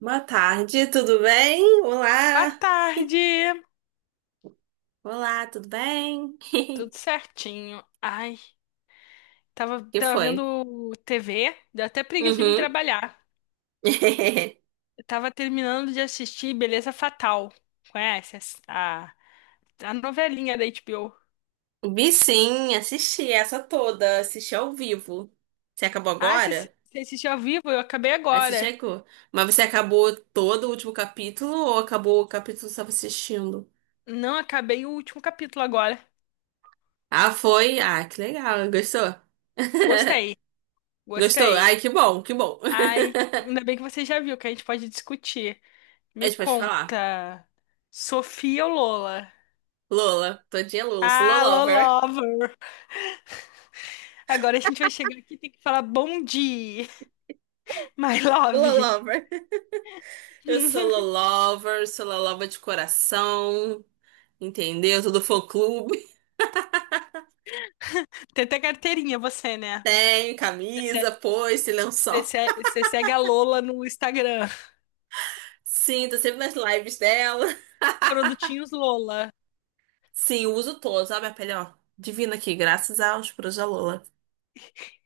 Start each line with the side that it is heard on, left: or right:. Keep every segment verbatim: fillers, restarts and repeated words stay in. right: Boa tarde, tudo bem?
left: Boa
right: Olá!
left: tarde,
right: Olá, tudo bem?
left: tudo certinho. Ai, tava,
right: Que
left: tava
right: foi?
left: vendo T V, deu até preguiça de vir
right: Uhum.
left: trabalhar. Eu tava terminando de assistir Beleza Fatal. Conhece essa- a, a novelinha da H B O?
right: Vi sim, assisti essa toda, assisti ao vivo. Você acabou
left: Ah, você
right: agora?
left: você assistiu ao vivo? Eu acabei
right: Aí você
left: agora.
right: chegou. Mas você acabou todo o último capítulo ou acabou o capítulo que você estava assistindo?
left: Não, acabei o último capítulo agora.
right: Ah, foi? Ah, que legal, gostou?
left: Gostei,
right: Gostou?
left: gostei.
right: Ai, que bom, que bom.
left: Ai, ainda bem que você já viu, que a gente pode discutir.
right: A
left: Me
right: gente pode falar.
left: conta, Sofia ou Lola?
right: Lola, todinha Lola, sou
left: Ah,
right: Lolover.
left: Lolova! Agora a gente vai chegar aqui e tem que falar bom dia, my love.
right: Lolover. Eu sou Lolover, sou Lolova de coração, entendeu? Todo fã-clube.
left: Tem até carteirinha você, né?
right: Tenho
left: Você,
right: camisa, foice, lençol.
left: você- você segue a Lola no Instagram.
right: Sim, tô sempre nas lives dela.
left: Produtinhos Lola.
right: Sim, eu uso todos. Olha a minha pele, ó. Divina aqui, graças aos puros da Lola.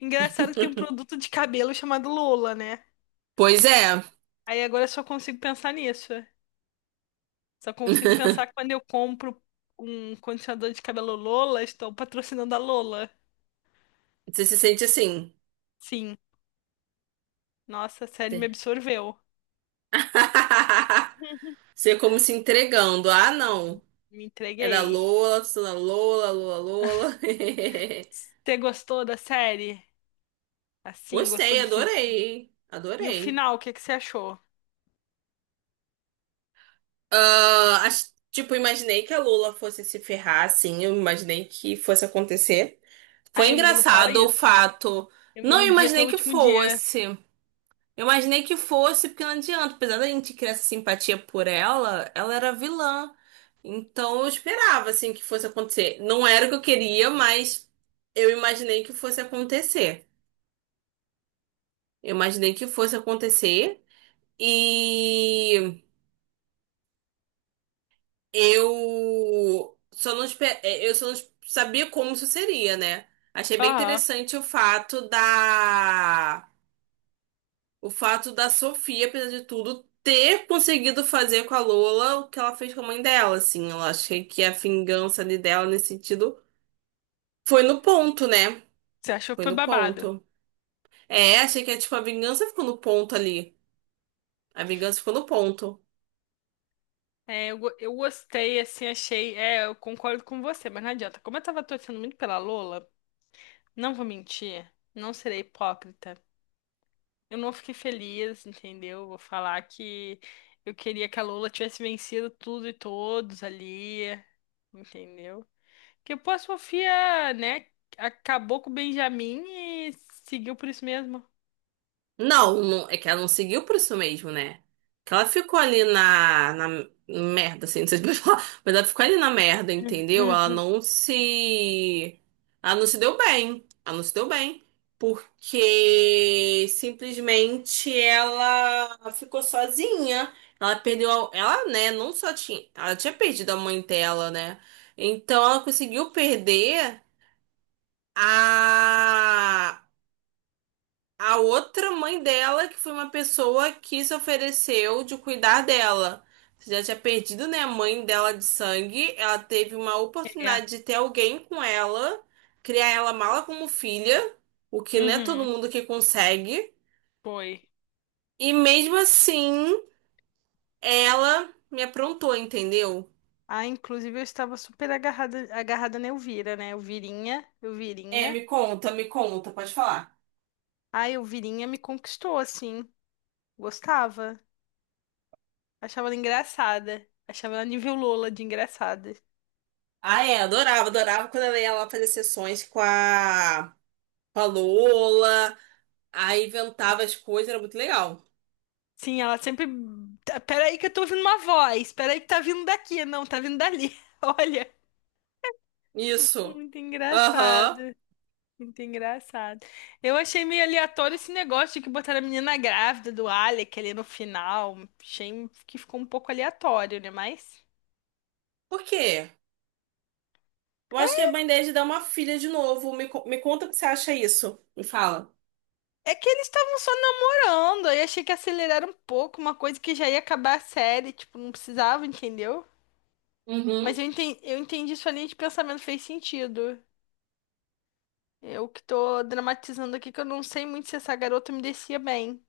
left: Engraçado que tem um produto de cabelo chamado Lola, né?
right: Pois é.
left: Aí agora eu só consigo pensar nisso. Só consigo pensar quando eu compro um condicionador de cabelo Lola, estou patrocinando a Lola.
right: Você se sente assim.
left: Sim. Nossa, a série me
right: Você
left: absorveu.
right: você como se entregando. Ah, não.
left: Me, me
right: É da
left: entreguei.
right: Lola, sou da Lola, Lola, Lola.
left: Você gostou da série? Assim, gostou
right: Gostei,
left: do final?
right: adorei.
left: E o
right: Adorei.
left: final, o que que você achou?
right: Ah, ach- tipo, imaginei que a Lula fosse se ferrar, assim, eu imaginei que fosse acontecer. Foi
left: Ai, amiga, não fala
right: engraçado o
left: isso.
right: fato.
left: Eu me
right: Não
left: iludi até
right: imaginei
left: o
right: que
left: último dia.
right: fosse. Eu imaginei que fosse, porque não adianta. Apesar da gente criar essa simpatia por ela, ela era vilã. Então eu esperava, assim, que fosse acontecer. Não era o que eu queria, mas eu imaginei que fosse acontecer. Eu imaginei que fosse acontecer. E. Eu só não, espe- é, eu só não es- sabia como isso seria, né? Achei bem
left: Aham.
right: interessante o fato da o fato da Sofia, apesar de tudo, ter conseguido fazer com a Lola o que ela fez com a mãe dela, assim. Eu achei que a vingança ali dela nesse sentido foi no ponto, né?
left: Você achou que
right: Foi
left: foi
right: no
left: babado?
right: ponto. É, achei que tipo a vingança ficou no ponto ali. A vingança ficou no ponto.
left: É, eu, go- eu gostei, assim, achei. É, eu concordo com você, mas não adianta. Como eu tava torcendo muito pela Lola, não vou mentir, não serei hipócrita. Eu não fiquei feliz, entendeu? Vou falar que eu queria que a Lola tivesse vencido tudo e todos ali, entendeu? Que pô, a Sofia, né, acabou com o Benjamin e seguiu por isso mesmo.
right: Não, não- é que ela não seguiu por isso mesmo, né? Que ela ficou ali na, na merda, assim, não sei se pode falar, mas ela ficou ali na merda, entendeu? Ela não se. Ela não se deu bem. Ela não se deu bem. Porque simplesmente ela ficou sozinha. Ela perdeu. a- Ela, né? Não só tinha. Ela tinha perdido a mãe dela, né? Então ela conseguiu perder a a outra mãe dela, que foi uma pessoa que se ofereceu de cuidar dela. Você já tinha perdido, né, a mãe dela de sangue. Ela teve uma oportunidade de ter alguém com ela, criar ela mala como filha, o que não é todo
left: Uhum,
right: mundo que consegue.
left: foi.
right: E mesmo assim, ela me aprontou, entendeu?
left: Ah, inclusive eu estava super agarrada, agarrada na Elvira, né? Elvirinha,
right: É,
left: Elvirinha.
right: me conta, me conta, pode falar.
left: A Elvirinha me conquistou, assim. Gostava. Achava ela engraçada. Achava ela nível Lola de engraçada.
right: Ah, é, adorava, adorava quando ela ia lá fazer sessões com a, com a Lola, aí inventava as coisas, era muito legal.
left: Sim, ela sempre. "Tá, peraí que eu tô ouvindo uma voz. Peraí que tá vindo daqui. Não, tá vindo dali." Olha,
right: Isso.
left: muito
right: Aham.
left: engraçado. Muito engraçado. Eu achei meio aleatório esse negócio de que botaram a menina grávida do Alec ali no final. Achei que ficou um pouco aleatório, né? Mas
right: Por quê? Eu acho que é band de dar uma filha de novo. Me, co- me conta o que você acha isso. Me fala.
left: é que eles estavam só namorando. Aí achei que aceleraram um pouco, uma coisa que já ia acabar a série. Tipo, não precisava, entendeu?
right: Uhum.
left: Mas eu entendi, eu entendi sua linha de pensamento, fez sentido. Eu que tô dramatizando aqui, que eu não sei muito se essa garota me descia bem.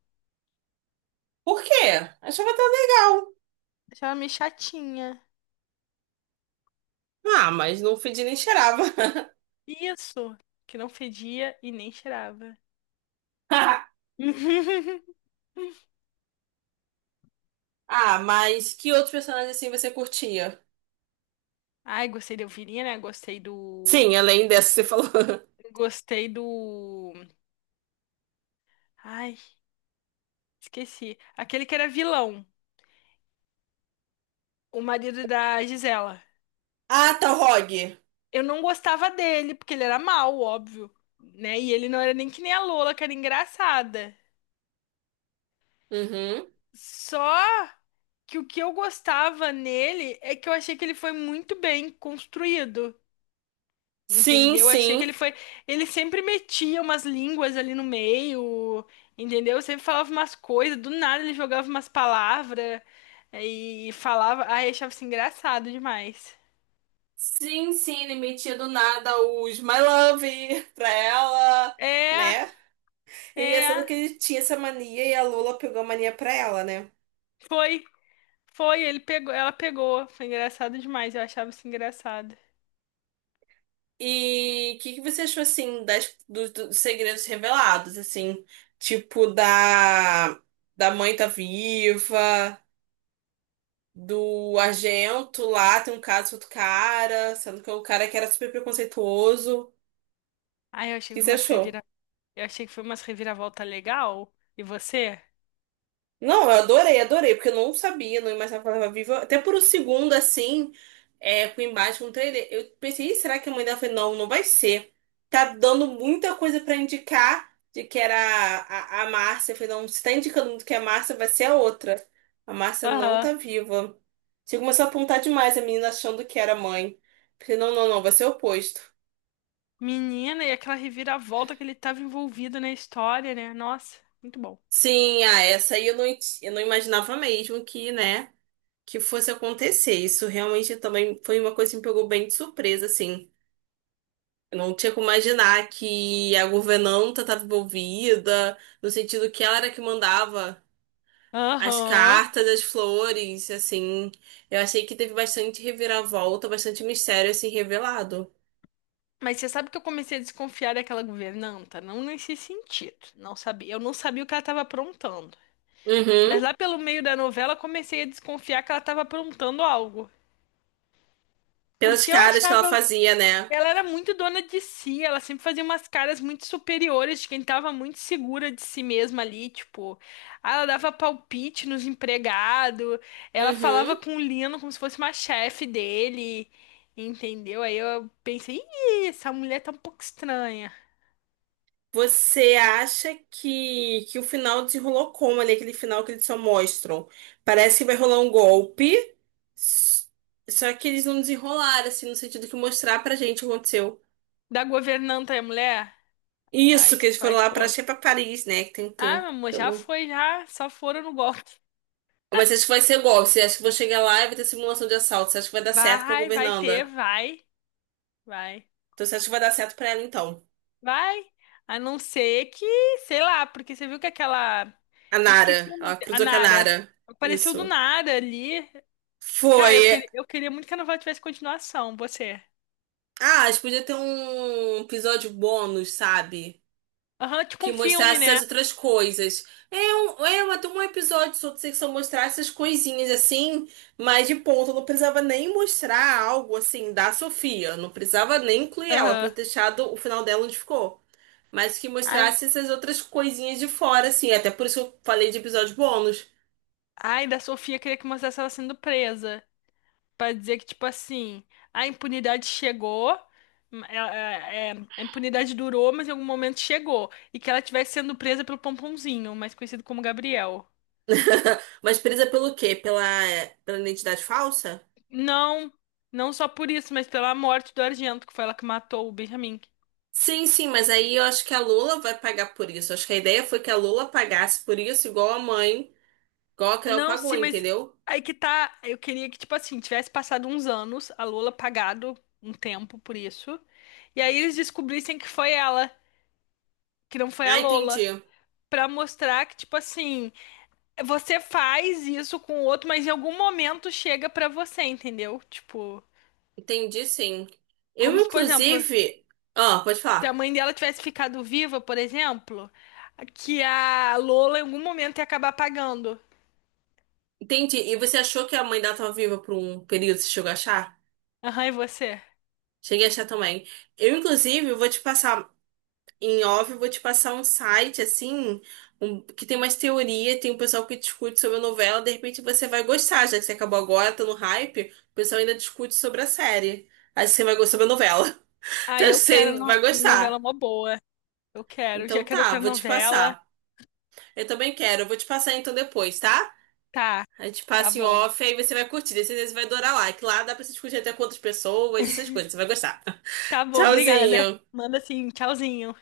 right: Por quê? Achava tão legal.
left: Achava meio chatinha.
right: Ah, mas no feed nem cheirava.
left: Isso, que não fedia e nem cheirava.
right: Ah, mas que outros personagens assim você curtia?
left: Ai, gostei da Elvirinha, né? Gostei do.
right: Sim, além dessa que você falou.
left: Gostei do. Ai, esqueci. Aquele que era vilão, o marido da Gisela.
right: Ah, tá, o Rogue.
left: Eu não gostava dele, porque ele era mau, óbvio, né? E ele não era nem que nem a Lola, que era engraçada.
right: Uhum.
left: Só que o que eu gostava nele é que eu achei que ele foi muito bem construído.
right: Sim,
left: Entendeu? Achei que ele
right: sim.
left: foi. Ele sempre metia umas línguas ali no meio, entendeu? Sempre falava umas coisas, do nada ele jogava umas palavras e falava. Ai, achava isso engraçado demais.
right: Sim, sim, ele metia do nada os My Love pra ela,
left: É,
right: né? E engraçado
left: é.
right: que ele tinha essa mania e a Lola pegou a mania pra ela, né?
left: Foi, foi, ele pegou, ela pegou. Foi engraçado demais, eu achava isso engraçado.
right: E o que que você achou, assim, das, dos, dos segredos revelados, assim? Tipo, da, da mãe tá viva, do Argento lá, tem um caso com outro cara, sendo que é o cara que era super preconceituoso. O
left: Ai, eu achei que
right: que
left: foi
right: você
left: umas
right: achou?
left: revira... eu achei que foi umas reviravolta legal. E você?
right: Não, eu adorei, adorei, porque eu não sabia, não imaginava que ela estava viva. Até por um segundo, assim, é, com o embate com o trailer, eu pensei, "Ih, será que a mãe dela foi? Não, não vai ser. Tá dando muita coisa pra indicar de que era a, a, a Márcia. Eu falei, não, se tá indicando muito que é a Márcia, vai ser a outra. A Márcia não
left: Aham.
right: tá viva. Você começou a apontar demais a menina achando que era a mãe. Eu falei, não, não, não, vai ser o oposto.
left: Menina, e aquela reviravolta que ele tava envolvido na história, né? Nossa, muito bom.
right: Sim, ah, essa aí eu não, eu não imaginava mesmo que, né? Que fosse acontecer. Isso realmente também foi uma coisa que me pegou bem de surpresa, assim. Eu não tinha como imaginar que a governanta estava envolvida, no sentido que ela era que mandava as
left: Aham.
right: cartas, as flores, assim. Eu achei que teve bastante reviravolta, bastante mistério, assim, revelado.
left: Mas você sabe que eu comecei a desconfiar daquela governanta? Não nesse sentido. Não sabia. Eu não sabia o que ela estava aprontando. Mas
right: Uhum.
left: lá pelo meio da novela, comecei a desconfiar que ela estava aprontando algo.
right: Pelas
left: Porque eu
right: caras que ela
left: achava
right: fazia, né?
left: ela era muito dona de si, ela sempre fazia umas caras muito superiores de quem tava muito segura de si mesma ali, tipo, ah, ela dava palpite nos empregados, ela falava
right: Uhum.
left: com o Lino como se fosse uma chefe dele, entendeu? Aí eu pensei, "Ih, essa mulher tá um pouco estranha."
right: Você acha que, que o final desenrolou como ali, aquele final que eles só mostram? Parece que vai rolar um golpe, s- só que eles não desenrolaram, assim, no sentido que mostrar pra gente o que aconteceu.
left: Da governanta é a mulher? A,
right: Isso, que
left: es-
right: eles
left: a
right: foram lá pra,
left: esposa.
right: acho que é pra Paris, né? Que tem um
left: Ah, meu
right: tempo
left: amor,
right: que eu
left: já
right: não.
left: foi, já, só foram no golpe.
right: Mas acho que vai ser golpe. Você acha que vou chegar lá e vai ter simulação de assalto? Você acha que vai dar certo pra
left: Vai, vai ter,
right: governanda?
left: vai, vai.
right: Então você acha que vai dar certo pra ela, então?
left: Vai, a não ser que, sei lá, porque você viu que aquela.
right: A
left: Me esqueci
right: Nara.
left: o
right: Ela
left: nome. A
right: cruzou com a
left: Nara.
right: Nara.
left: Apareceu do
right: Isso.
left: nada ali. Cara,
right: Foi.
left: eu, queria, eu queria muito que a novela tivesse continuação, você.
right: Ah, acho que podia ter um episódio bônus, sabe?
left: Aham, tipo
right: Que
left: um filme,
right: mostrasse
left: né?
right: as outras coisas. É um, é uma, tem um episódio só sobre que só mostrasse essas coisinhas assim, mas de ponto, não precisava nem mostrar algo assim da Sofia, não precisava nem incluir ela, podia
left: Aham.
right: ter deixado o final dela onde ficou. Mas que
left: Ai,
right: mostrasse essas outras coisinhas de fora, assim, até por isso que eu falei de episódio bônus.
left: ai, da Sofia queria que mostrasse ela sendo presa. Pra dizer que, tipo assim, a impunidade chegou. hum, é- é- é, a impunidade durou, mas em algum momento chegou. E que ela estivesse sendo presa pelo Pomponzinho, mais conhecido como Gabriel.
right: Mas presa pelo quê? Pela, pela identidade falsa?
left: Não, não só por isso, mas pela morte do Argento, que foi ela que matou o Benjamin.
right: Sim, sim, mas aí eu acho que a Lula vai pagar por isso. Acho que a ideia foi que a Lula pagasse por isso, igual a mãe. Coloca, ela
left: Não,
right: pagou,
left: sim, mas
right: entendeu?
left: aí que tá. Eu queria que, tipo assim, tivesse passado uns anos, a Lola pagado um tempo por isso. E aí eles descobrissem que foi ela, que não foi a
right: Ah,
left: Lola.
right: entendi.
left: Pra mostrar que, tipo assim, você faz isso com o outro, mas em algum momento chega pra você, entendeu? Tipo,
right: Entendi, sim. Eu,
left: como se, por exemplo,
right: inclusive. Ah, pode
left: se a
right: falar.
left: mãe dela tivesse ficado viva, por exemplo, que a Lola em algum momento ia acabar pagando.
right: Entendi. E você achou que a mãe dela estava viva por um período? Você chegou a achar?
left: Aham, e você?
right: Cheguei a achar também. Eu, inclusive, vou te passar. Em off, eu vou te passar um site, assim, um- que tem umas teorias, tem um pessoal que discute sobre a novela. De repente você vai gostar, já que você acabou agora, tá no hype. O pessoal ainda discute sobre a série. Aí você vai gostar da novela.
left: Ah,
right: Então,
left: eu
right: acho que você
left: quero no-
right: vai
left: novela
right: gostar.
left: mó boa. Eu quero. Já
right: Então
left: quero
right: tá,
left: outra
right: vou te
left: novela.
right: passar. Eu também quero. Eu vou te passar então depois, tá?
left: Tá,
right: A gente
left: tá
right: passa em
left: bom.
right: off, aí você vai curtir. Daí você vai adorar lá. Que lá dá pra você discutir até com outras pessoas, essas coisas. Você vai gostar.
left: Tá bom, obrigada.
right: Tchauzinho.
left: Manda assim, tchauzinho.